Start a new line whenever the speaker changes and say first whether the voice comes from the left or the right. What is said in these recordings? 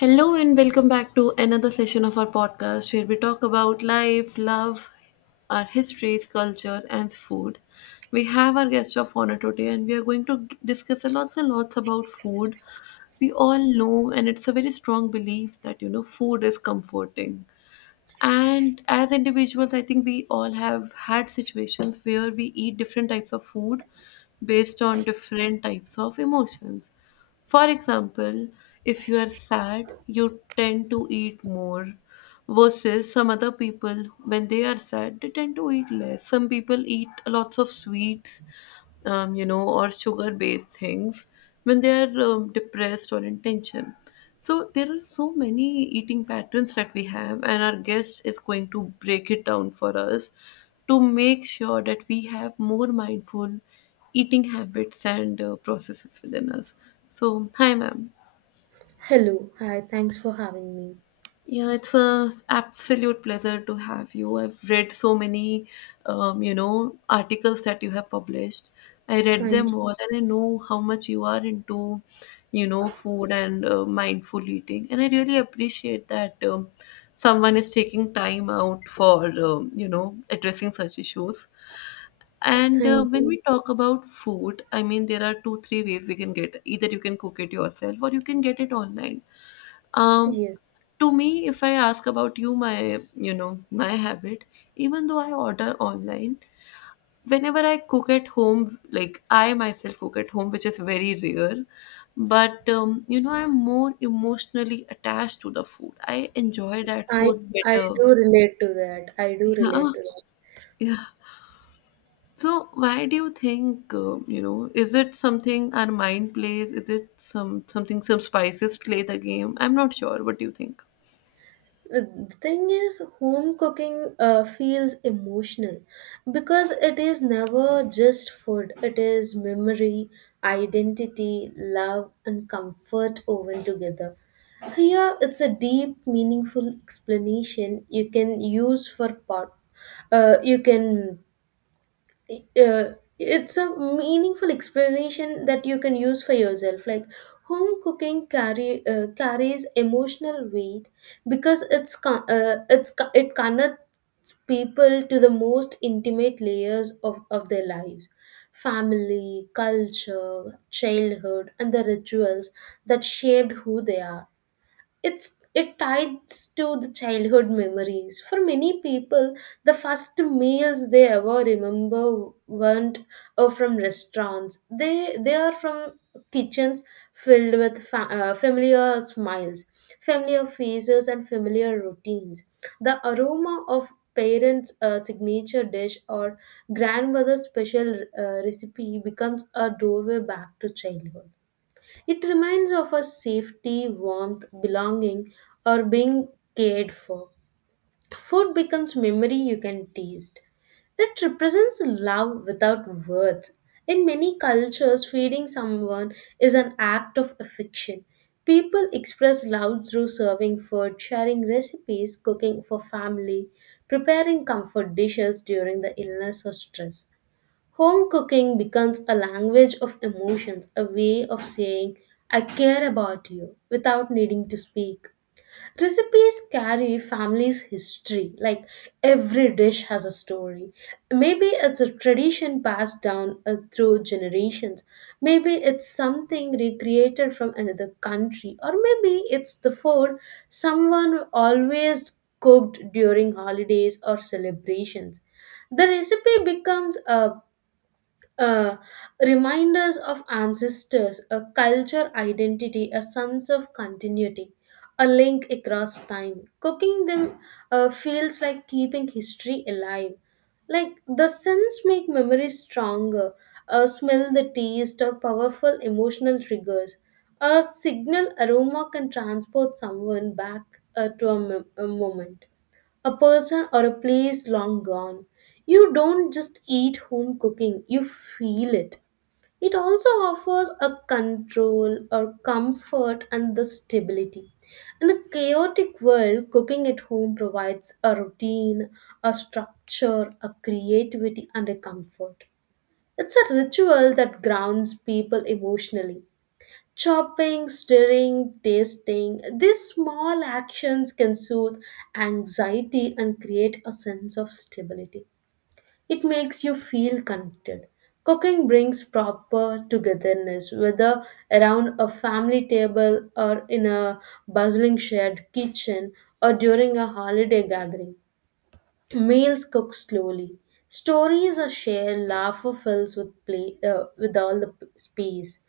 left: Hello and welcome back to another session of our podcast where we talk about life, love, our histories, culture, and food. We have our guest of honor today and we are going to discuss a lots and lots about food. We all know, and it's a very strong belief that food is comforting. And as individuals, I think we all have had situations where we eat different types of food based on different types of emotions. For example, if you are sad, you tend to eat more versus some other people. When they are sad they tend to eat less. Some people eat lots of sweets, or sugar based things when they are depressed or in tension. So there are so many eating patterns that we have, and our guest is going to break it down for us to make sure that we have more mindful eating habits and processes within us. So, hi, ma'am.
right: Hello. Hi. Thanks for having me.
left: Yeah, it's a absolute pleasure to have you. I've read so many, articles that you have published. I read
right: Thank
left: them all, and I know how much you are into, you know, food and mindful eating. And I really appreciate that someone is taking time out for, addressing such issues.
right: you.
left: And
right: Thank
left: when
right: you.
left: we talk about food, I mean, there are two, three ways we can get. Either you can cook it yourself or you can get it online. Um,
right: Yes.
left: to me, if I ask about you, my, you know, my habit, even though I order online, whenever I cook at home, like I myself cook at home, which is very rare, but I'm more emotionally attached to the food. I enjoy that
right: I
left: food
right: I
left: better.
right: do relate to that. I do
left: Yeah.
right: relate to that.
left: Yeah. So, why do you think, Is it something our mind plays? Is it some spices play the game? I'm not sure. What do you think?
right: The the thing is, home cooking feels emotional because it is never just food. It is memory, identity, love, and comfort woven together. Here, it's a deep, meaningful explanation you can use for pot. You can uh, it's a meaningful explanation that you can use for yourself, like home cooking carry carries emotional weight because it connects people to the most intimate layers of their lives, family, culture, childhood, and the rituals that shaped who they are. It ties to the childhood memories for many people. The first meals they ever remember weren't from restaurants. They are from kitchens filled with familiar smiles, familiar faces, and familiar routines. The aroma of parents' signature dish or grandmother's special recipe becomes a doorway back to childhood. It reminds of a safety, warmth, belonging, or being cared for. Food becomes memory you can taste. It represents love without words. In many cultures, feeding someone is an act of affection. People express love through serving food, sharing recipes, cooking for family, preparing comfort dishes during the illness or stress. Home cooking becomes a language of emotions, a way of saying, I care about you without needing to speak. Recipes carry family's history, like every dish has a story. Maybe it's a tradition passed down through generations. Maybe it's something recreated from another country. Or maybe it's the food someone always cooked during holidays or celebrations. The recipe becomes a uh, reminders of ancestors, a culture identity, a sense of continuity, a link across time. Cooking them feels like keeping history alive, like the scents make memories stronger. Smell the taste or powerful emotional triggers. A signal aroma can transport someone back to a moment, a person, or a place long gone. You don't just eat home cooking, you feel it. It also offers a control or comfort and the stability. In a chaotic world, cooking at home provides a routine, a structure, a creativity, and a comfort. It's a ritual that grounds people emotionally, chopping, stirring, tasting. These small actions can soothe anxiety and create a sense of stability. It makes you feel connected. Cooking brings proper togetherness, whether around a family table or in a bustling shared kitchen or during a holiday gathering. Meals cook slowly. Stories are shared. Laughter fills with play, with all the space.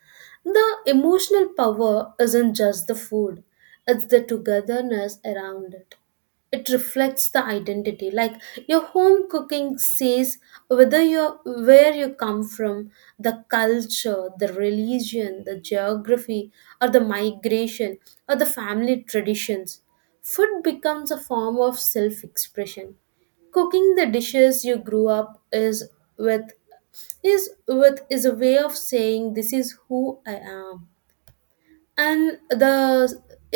right: The emotional power isn't just the food; it's the togetherness around it. It reflects the identity, like your home cooking says whether you're where you come from, the culture, the religion, the geography, or the migration, or the family traditions. Food becomes a form of self-expression, cooking the dishes you grew up is with is with is a way of saying, this is who I am. And the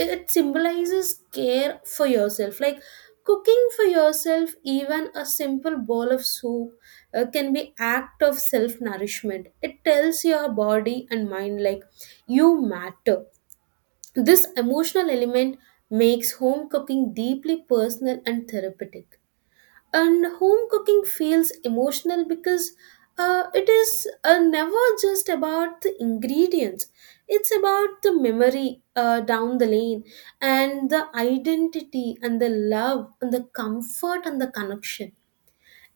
right: it symbolizes care for yourself, like cooking for yourself, even a simple bowl of soup, can be act of self nourishment. It tells your body and mind, like you matter. This emotional element makes home cooking deeply personal and therapeutic. And home cooking feels emotional because it is never just about the ingredients. It's about the memory, down the lane, and the identity and the love and the comfort and the connection.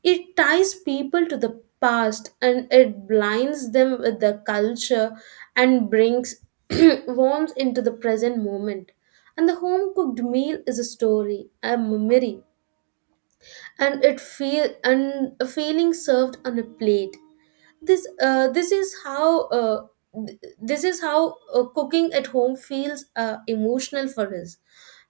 right: It ties people to the past and it blinds them with the culture and brings warmth into the present moment. And the home cooked meal is a story, a memory, and it feel and a feeling served on a plate. This this is how cooking at home feels emotional for us.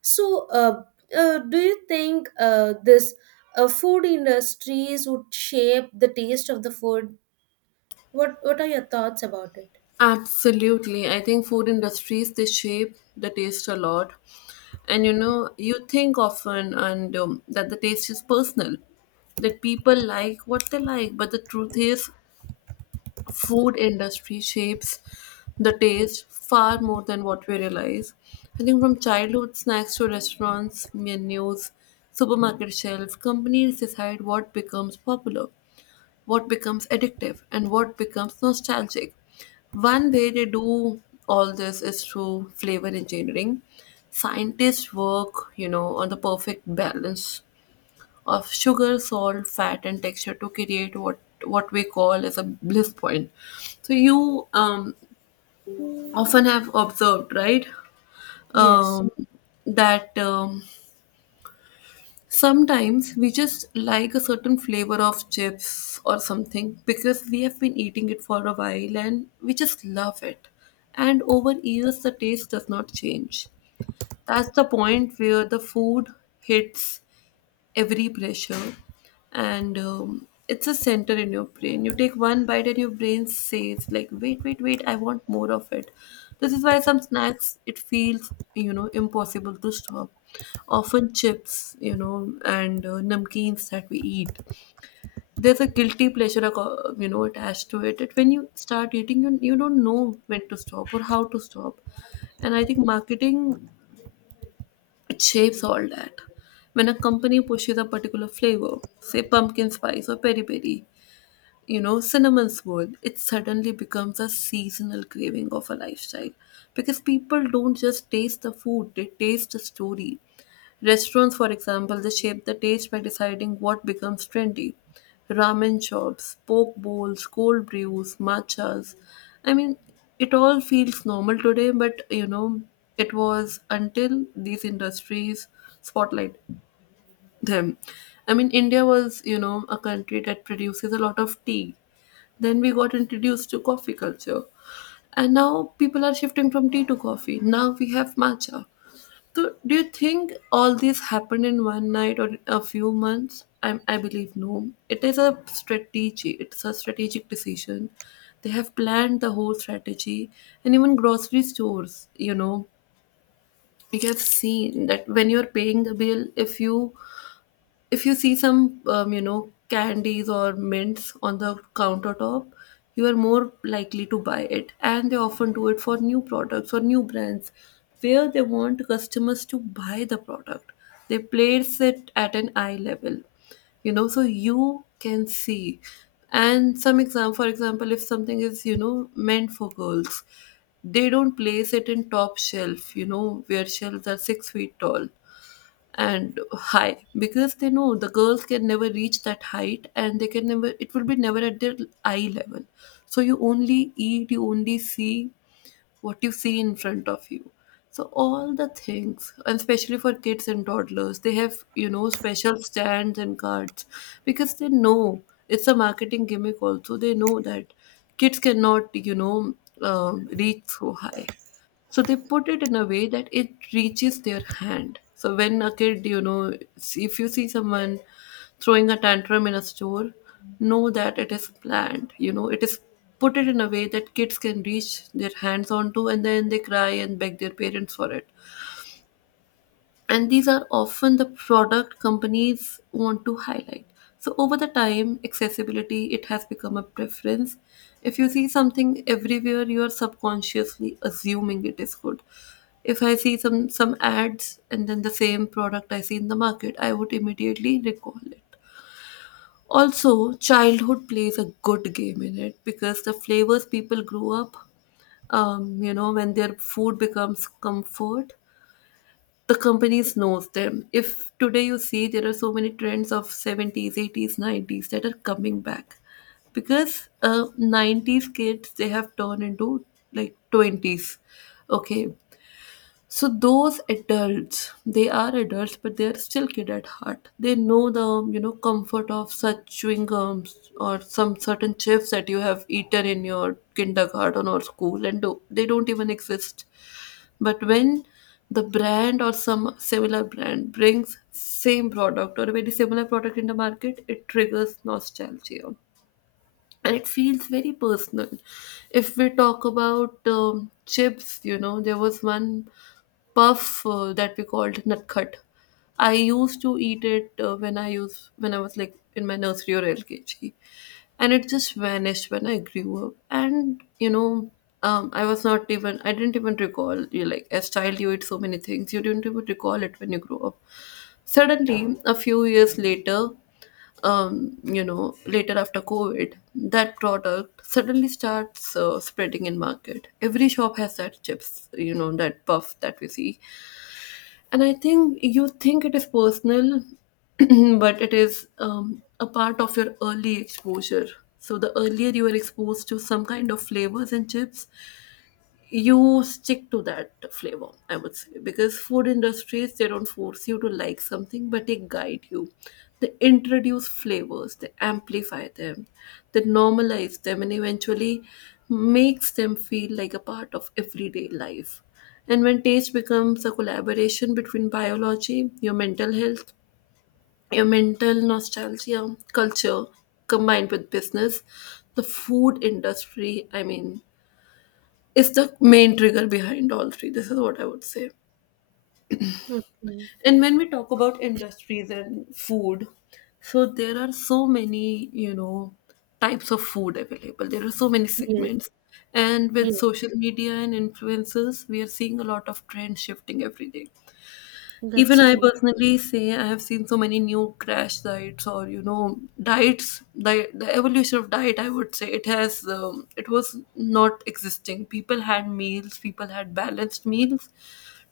right: So do you think, this, food industries would shape the taste of the food? What are your thoughts about it?
left: Absolutely. I think food industries they shape the taste a lot. And you know, you think often, and that the taste is personal, that people like what they like, but the truth is food industry shapes the taste far more than what we realize. I think from childhood snacks to restaurants, menus, supermarket shelves, companies decide what becomes popular, what becomes addictive, and what becomes nostalgic. One way they do all this is through flavor engineering. Scientists work, you know, on the perfect balance of sugar, salt, fat, and texture to create what we call as a bliss point. So you, often have observed, right?
right: Yes.
left: um, that sometimes we just like a certain flavor of chips or something because we have been eating it for a while and we just love it. And over years, the taste does not change. That's the point where the food hits every pressure, and it's a center in your brain. You take one bite and your brain says like, wait, I want more of it. This is why some snacks, it feels, you know, impossible to stop. Often chips, you know, and namkeens that we eat, there's a guilty pleasure attached to it, that when you start eating, you don't know when to stop or how to stop. And I think marketing, it shapes all that. When a company pushes a particular flavor, say pumpkin spice or peri peri, you know, cinnamon swirl, it suddenly becomes a seasonal craving of a lifestyle. Because people don't just taste the food, they taste the story. Restaurants, for example, they shape the taste by deciding what becomes trendy. Ramen shops, poke bowls, cold brews, matchas. I mean, it all feels normal today, but you know, it was until these industries spotlight them. I mean, India was, you know, a country that produces a lot of tea. Then we got introduced to coffee culture. And now people are shifting from tea to coffee. Now we have matcha. So, do you think all this happened in one night or a few months? I believe no. It is a strategy. It's a strategic decision. They have planned the whole strategy, and even grocery stores. You know, you have seen that when you are paying the bill, if you see some, candies or mints on the countertop, you are more likely to buy it. And they often do it for new products or new brands where they want customers to buy the product. They place it at an eye level, you know, so you can see. And some exam for example, if something is, you know, meant for girls, they don't place it in top shelf, you know, where shelves are 6 feet tall and high, because they know the girls can never reach that height, and they can never, it will be never at their eye level. So you only eat, you only see what you see in front of you. So all the things, and especially for kids and toddlers, they have, you know, special stands and cards, because they know it's a marketing gimmick. Also, they know that kids cannot, you know, reach so high. So they put it in a way that it reaches their hand. So when a kid, you know, if you see someone throwing a tantrum in a store, know that it is planned. You know, it is put it in a way that kids can reach their hands onto, and then they cry and beg their parents for it. And these are often the product companies want to highlight. So over the time, accessibility, it has become a preference. If you see something everywhere, you are subconsciously assuming it is good. If I see some ads, and then the same product I see in the market, I would immediately recall it. Also childhood plays a good game in it, because the flavors people grew up, when their food becomes comfort, the companies knows them. If today you see, there are so many trends of 70s 80s 90s that are coming back, because 90s kids they have turned into like 20s. Okay. So those adults, they are adults, but they are still kid at heart. They know the, you know, comfort of such chewing gums or some certain chips that you have eaten in your kindergarten or school, and they don't even exist. But when the brand or some similar brand brings same product or a very similar product in the market, it triggers nostalgia, and it feels very personal. If we talk about, chips, you know, there was one puff that we called nutcut. I used to eat it when I was like in my nursery or LKG, and it just vanished when I grew up. And you know, I didn't even recall. You like as child you eat so many things, you didn't even recall it when you grow up. Suddenly, a few years later, later after COVID, that product suddenly starts spreading in market. Every shop has that chips, you know, that puff that we see. And I think you think it is personal, but it is, a part of your early exposure. So the earlier you are exposed to some kind of flavors and chips, you stick to that flavor, I would say. Because food industries, they don't force you to like something, but they guide you. They introduce flavors, they amplify them, they normalize them, and eventually makes them feel like a part of everyday life. And when taste becomes a collaboration between biology, your mental health, your mental nostalgia, culture, combined with business, the food industry, I mean, is the main trigger behind all three. This is what I would say.
right: Okay.
left: And when we talk about industries and food, so there are so many, you know, types of food available. There are so many
right: Yes.
left: segments. And with
right: Yes,
left: social media and influencers, we are seeing a lot of trend shifting every day.
right: that's
left: Even I
right: true.
left: personally say I have seen so many new crash diets, or you know, diets. The evolution of diet, I would say, it has, it was not existing. People had meals, people had balanced meals,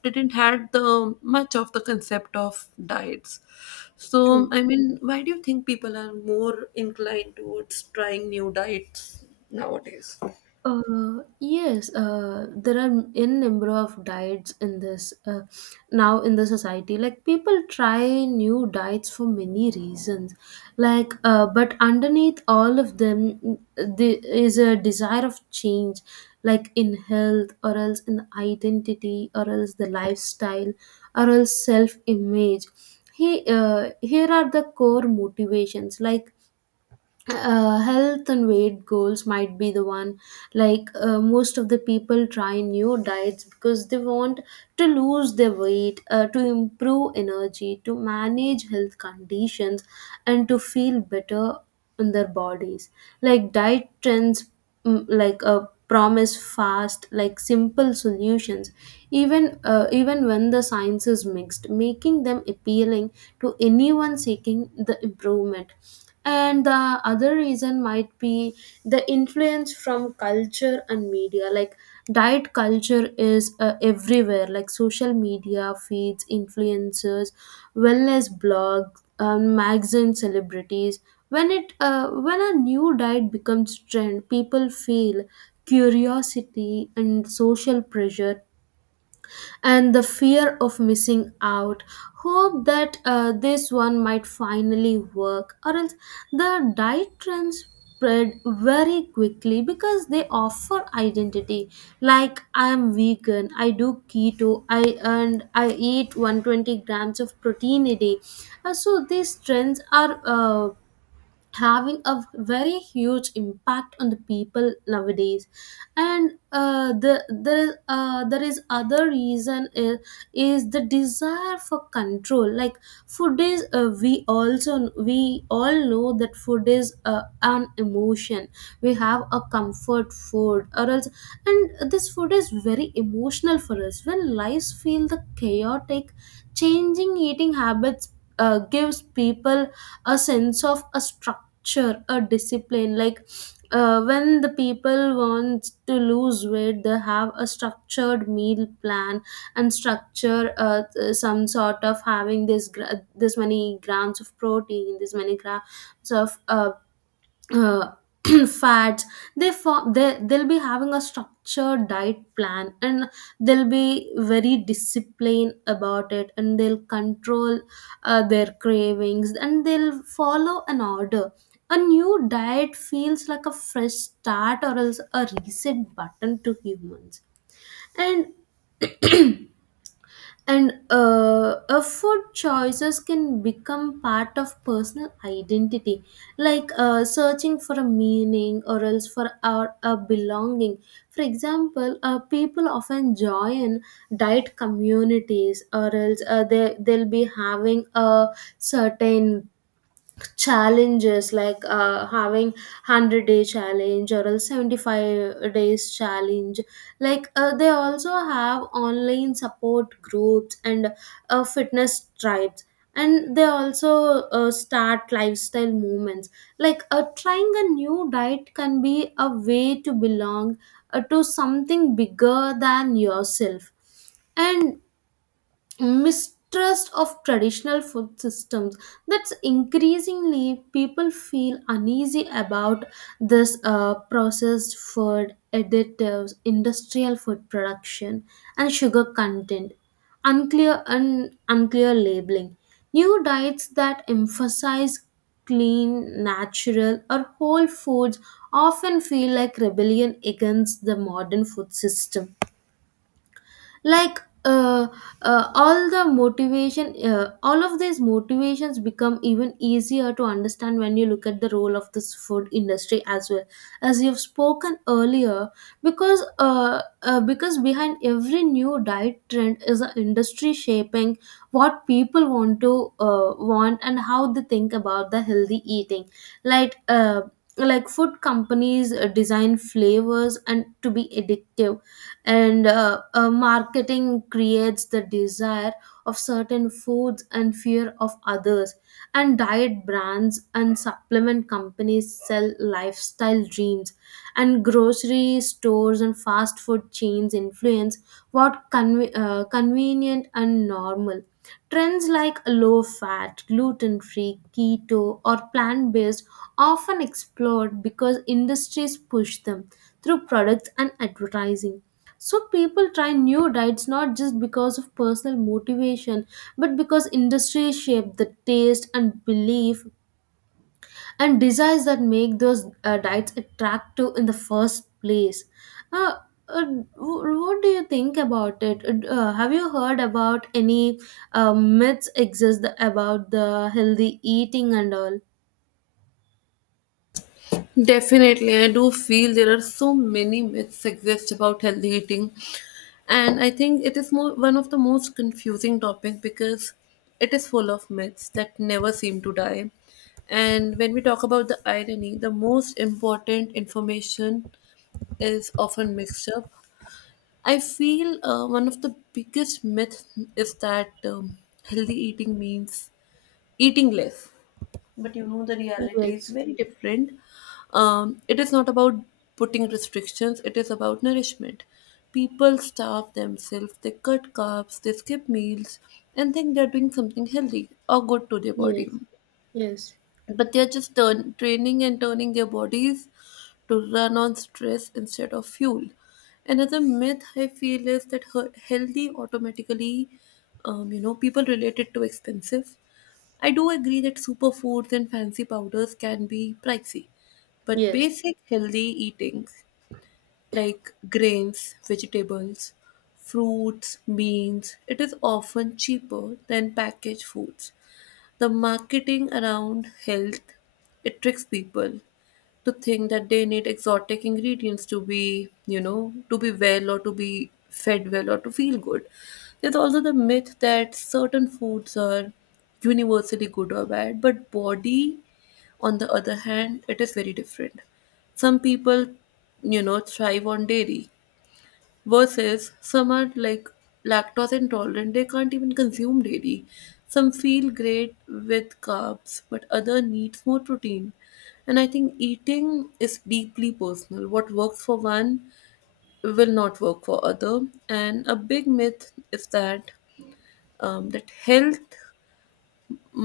left: didn't had the much of the concept of diets. So
right: True.
left: I mean, why do you think people are more inclined towards trying new diets nowadays?
right: Yes, there are n number of diets in this now in the society. Like, people try new diets for many reasons. Like, but underneath all of them, there is a desire of change, like in health, or else in identity, or else the lifestyle, or else self image. Here are the core motivations, like health and weight goals might be the one. Like most of the people try new diets because they want to lose their weight, to improve energy, to manage health conditions, and to feel better in their bodies, like diet trends, like a promise fast, like simple solutions, even even when the science is mixed, making them appealing to anyone seeking the improvement. And the other reason might be the influence from culture and media, like diet culture is everywhere, like social media feeds, influencers, wellness blogs, mags, and celebrities. When a new diet becomes trend, people feel curiosity and social pressure and the fear of missing out. Hope that this one might finally work, or else the diet trends spread very quickly because they offer identity, like I am vegan, I do keto, I and I eat 120 grams of protein a day. So these trends are, having a very huge impact on the people nowadays. And there is other reason is the desire for control, like food is, we all know that food is, an emotion. We have a comfort food, or else, and this food is very emotional for us when lives feel the chaotic, changing eating habits gives people a sense of a structure, a discipline, like when the people want to lose weight, they have a structured meal plan and structure, some sort of having this many grams of protein, this many grams of, uh, fats. They for they they'll be having a structured diet plan, and they'll be very disciplined about it, and they'll control their cravings, and they'll follow an order. A new diet feels like a fresh start or else a reset button to humans. And a food choices can become part of personal identity, like searching for a meaning, or else for our a belonging. For example, people often join diet communities, or else they'll be having a certain challenges, like having 100-day challenge or else 75 days challenge. Like they also have online support groups, and fitness tribes, and they also start lifestyle movements, like trying a new diet can be a way to belong, to something bigger than yourself. And mistrust of traditional food systems, that's increasingly, people feel uneasy about this, processed food additives, industrial food production, and sugar content, unclear and unclear labeling. New diets that emphasize clean, natural, or whole foods often feel like rebellion against the modern food system. Like uh, all the motivation all of these motivations become even easier to understand when you look at the role of this food industry as well, as you've spoken earlier, because behind every new diet trend is an industry shaping what people want to want and how they think about the healthy eating, like like food companies design flavors and to be addictive, and marketing creates the desire of certain foods and fear of others, and diet brands and supplement companies sell lifestyle dreams, and grocery stores and fast food chains influence what convenient and normal. Trends like low fat, gluten free, keto, or plant based often explode because industries push them through products and advertising. So people try new diets not just because of personal motivation, but because industry shape the taste and belief and desires that make those diets attractive in the first place. Uh, uh, what do you think about it? Have you heard about any myths exist about the healthy eating and all?
left: Definitely, I do feel there are so many myths exist about healthy eating, and I think it is more one of the most confusing topics because it is full of myths that never seem to die. And when we talk about the irony, the most important information is often mixed up. I feel one of the biggest myths is that healthy eating means eating less, but you know the reality is
right: Yes,
left: very different. It is not about putting restrictions, it is about nourishment. People starve themselves, they cut carbs, they skip meals and think they're doing something healthy or good to their body,
right: yes, yes,
left: but they're just training and turning their bodies to run on stress instead of fuel. Another myth I feel is that healthy automatically, you know, people relate it to expensive. I do agree that superfoods and fancy powders can be pricey, but
right: yes,
left: basic healthy eating like grains, vegetables, fruits, beans, it is often cheaper than packaged foods. The marketing around health, it tricks people to think that they need exotic ingredients to be, to be well or to be fed well or to feel good. There's also the myth that certain foods are universally good or bad, but body, on the other hand, it is very different. Some people, thrive on dairy, versus some are like lactose intolerant, they can't even consume dairy. Some feel great with carbs but other needs more protein. And I think eating is deeply personal, what works for one will not work for other. And a big myth is that that health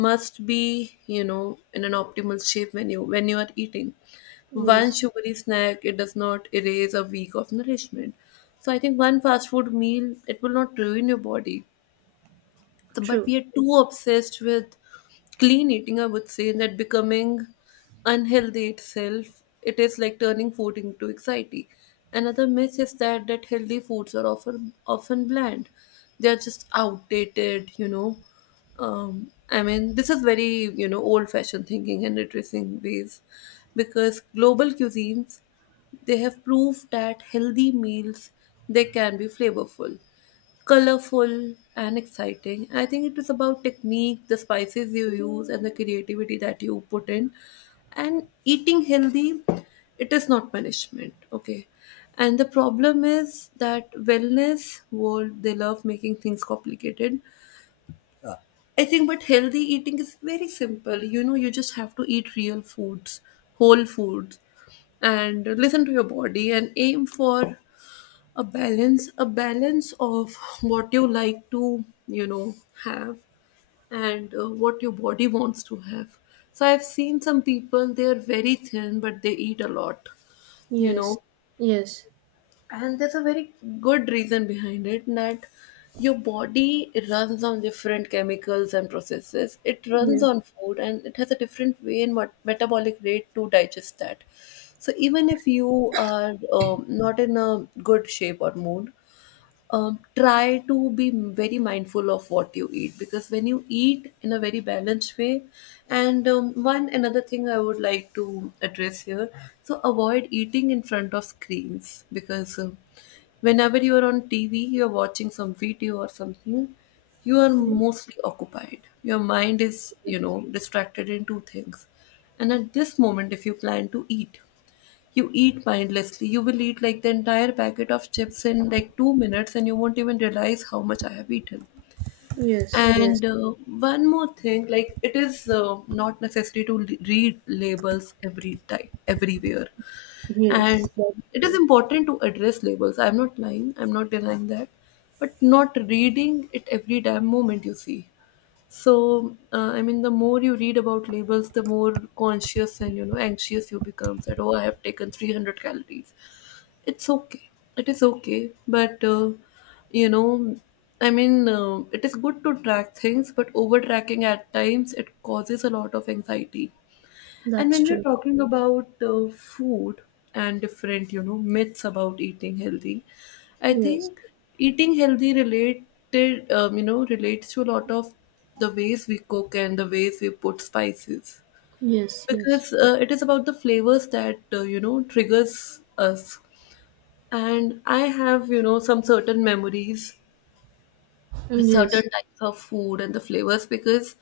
left: must be, in an optimal shape when you are eating. One
right: yes.
left: sugary snack, it does not erase a week of nourishment. So I think one fast food meal, it will not ruin your body, but
right: True.
left: we are too obsessed with clean eating, I would say, that becoming unhealthy itself, it is like turning food into anxiety. Another myth is that healthy foods are often bland. They are just outdated, you know. I mean, this is very, you know, old-fashioned thinking and addressing ways, because global cuisines, they have proved that healthy meals, they can be flavorful, colorful and exciting. I think it is about technique, the spices you use, and the creativity that you put in. And eating healthy, it is not punishment. Okay. And the problem is that wellness world, they love making things complicated, I think, but healthy eating is very simple. You know, you just have to eat real foods, whole foods, and listen to your body and aim for a balance of what you like to, you know, have, and what your body wants to have. So I've seen some people, they are very thin but they eat a lot, you
right: Yes,
left: know,
right: yes,
left: and there's a very good reason behind it, that your body runs on different chemicals and processes, it runs
right: yes.
left: on food and it has a different way and metabolic rate to digest that. So even if you are not in a good shape or mood, try to be very mindful of what you eat, because when you eat in a very balanced way. And one another thing I would like to address here, so avoid eating in front of screens, because whenever you are on TV, you are watching some video or something, you are mostly occupied, your mind is, you know, distracted in two things, and at this moment if you plan to eat, you eat mindlessly. You will eat like the entire packet of chips in like 2 minutes, and you won't even realize how much I have eaten.
right: Yes, yes,
left: And one more thing, like it is not necessary to read labels every time, everywhere,
right: yes,
left: and
right: that's
left: it is
right: true.
left: important to address labels. I'm not lying, I'm not denying that, but not reading it every damn moment you see. So, I mean, the more you read about labels, the more conscious and, you know, anxious you become. That oh, I have taken 300 calories. It's okay. It is okay. But you know, I mean, it is good to track things, but over tracking at times it causes a lot of anxiety. And
right: That's
left: when we're
right: true.
left: talking about food and different, you know, myths about eating healthy, I
right: Yes,
left: think eating healthy related, you know, relates to a lot of the ways we cook and the ways we put spices,
right: yes, yes,
left: because it is about the flavors that, you know, triggers us. And I have, you know, some certain memories with
right: yes.
left: certain types of food and the flavors, because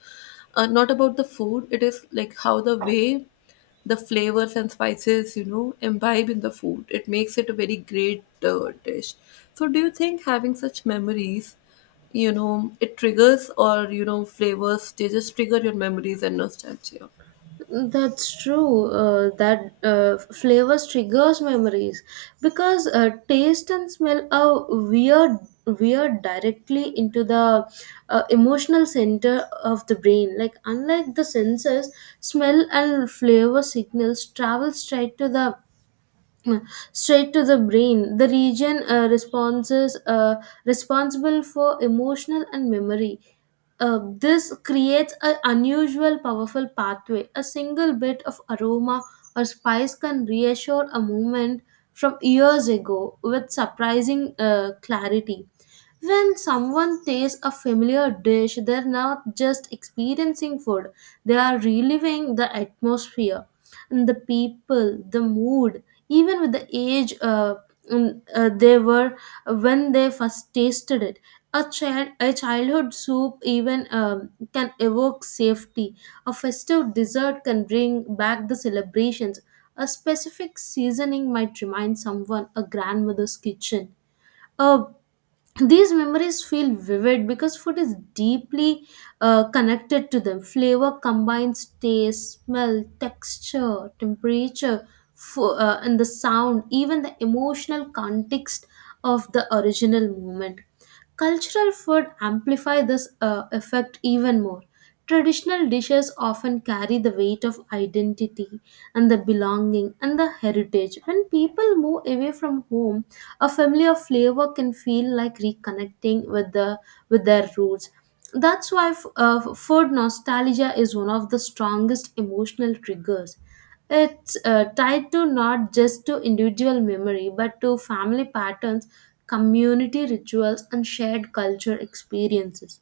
left: not about the food, it is like how the way the flavors and spices, you know, imbibe in the food, it makes it a very great dish. So do you think having such memories, you know, it triggers, or you know, flavors, they just trigger your memories and nostalgia?
right: That's true. That, flavors triggers memories because, taste and smell are weird, directly into the, emotional center of the brain. Like, unlike the senses, smell and flavor signals travel straight to the brain, the region, responses responsible for emotional and memory. uh, this creates an unusual powerful pathway. A single bit of aroma or spice can reassure a moment from years ago with surprising clarity. When someone tastes a familiar dish, they're not just experiencing food, they are reliving the atmosphere and the people, the mood, even with the age, they were when they first tasted it. A childhood soup, even can evoke safety. A festive dessert can bring back the celebrations. A specific seasoning might remind someone a grandmother's kitchen. A these memories feel vivid because food is deeply connected to them. Flavor combines taste, smell, texture, temperature, and the sound, even the emotional context of the original moment. Cultural food amplify this effect even more. Traditional dishes often carry the weight of identity and the belonging and the heritage. When people move away from home, a familiar flavor can feel like reconnecting with their roots. That's why food nostalgia is one of the strongest emotional triggers. It's tied to not just to individual memory but to family patterns, community rituals, and shared culture experiences.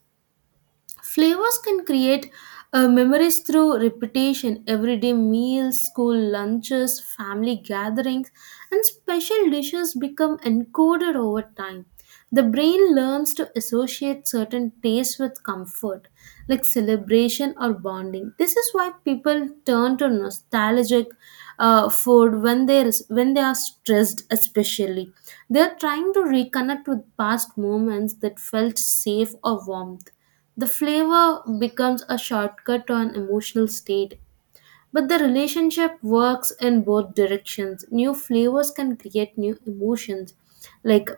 right: Flavors can create memories through repetition, everyday meals, school lunches, family gatherings, and special dishes become encoded over time. The brain learns to associate certain tastes with comfort, like celebration or bonding. This is why people turn to nostalgic food when they are stressed, especially. They are trying to reconnect with past moments that felt safe or warmth. The flavor becomes a shortcut to an emotional state. But the relationship works in both directions. New flavors can create new emotions, like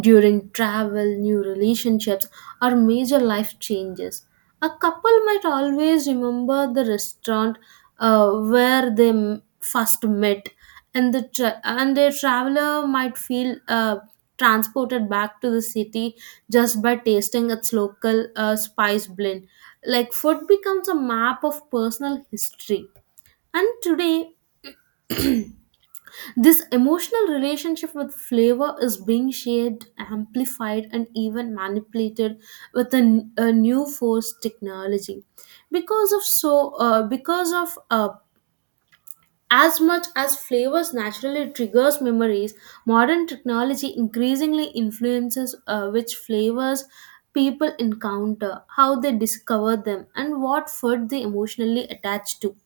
right: during travel, new relationships, or major life changes. A couple might always remember the restaurant where they first met, and and a traveler might feel transported back to the city just by tasting its local spice blend. Like food becomes a map of personal history. And today, this emotional relationship with flavor is being shared, amplified, and even manipulated with a new force technology. Because of so, because of As much as flavors naturally triggers memories, modern technology increasingly influences, which flavors people encounter, how they discover them, and what food they emotionally attach to.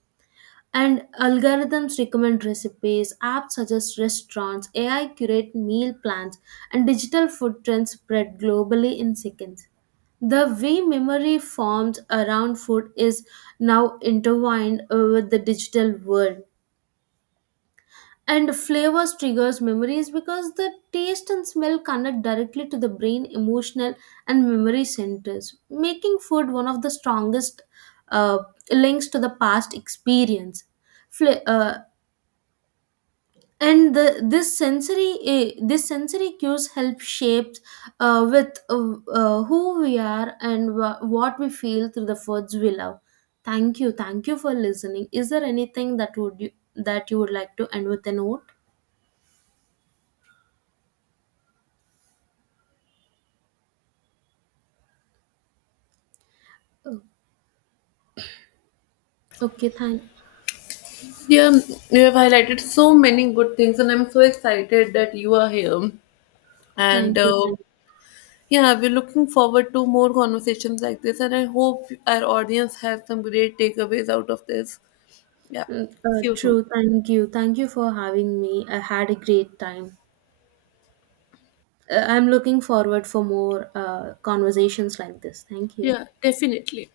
right: And algorithms recommend recipes, apps suggest restaurants, AI curate meal plans, and digital food trends spread globally in seconds. The way memory forms around food is now intertwined, with the digital world. And flavors triggers memories because the taste and smell connect directly to the brain, emotional, and memory centers, making food one of the strongest, uh, links to the past experience. Fla- uh, and the, this sensory eh, this sensory cues help shape, with who we are and what we feel through the foods we love. Thank you. Thank you for listening. Is there anything that you would like to end with a note? Oh, okay. thank
left: Yeah, you have highlighted so many good things and I'm so excited that you are here. And
right: thank you. Thank.
left: yeah, we're looking forward to more conversations like this, and I hope our audience has some great takeaways out of this. Yeah, see you soon.
right: True. Thank you. Thank you for having me. I had a great time. I'm looking forward for more conversations like this. Thank you.
left: Yeah, definitely.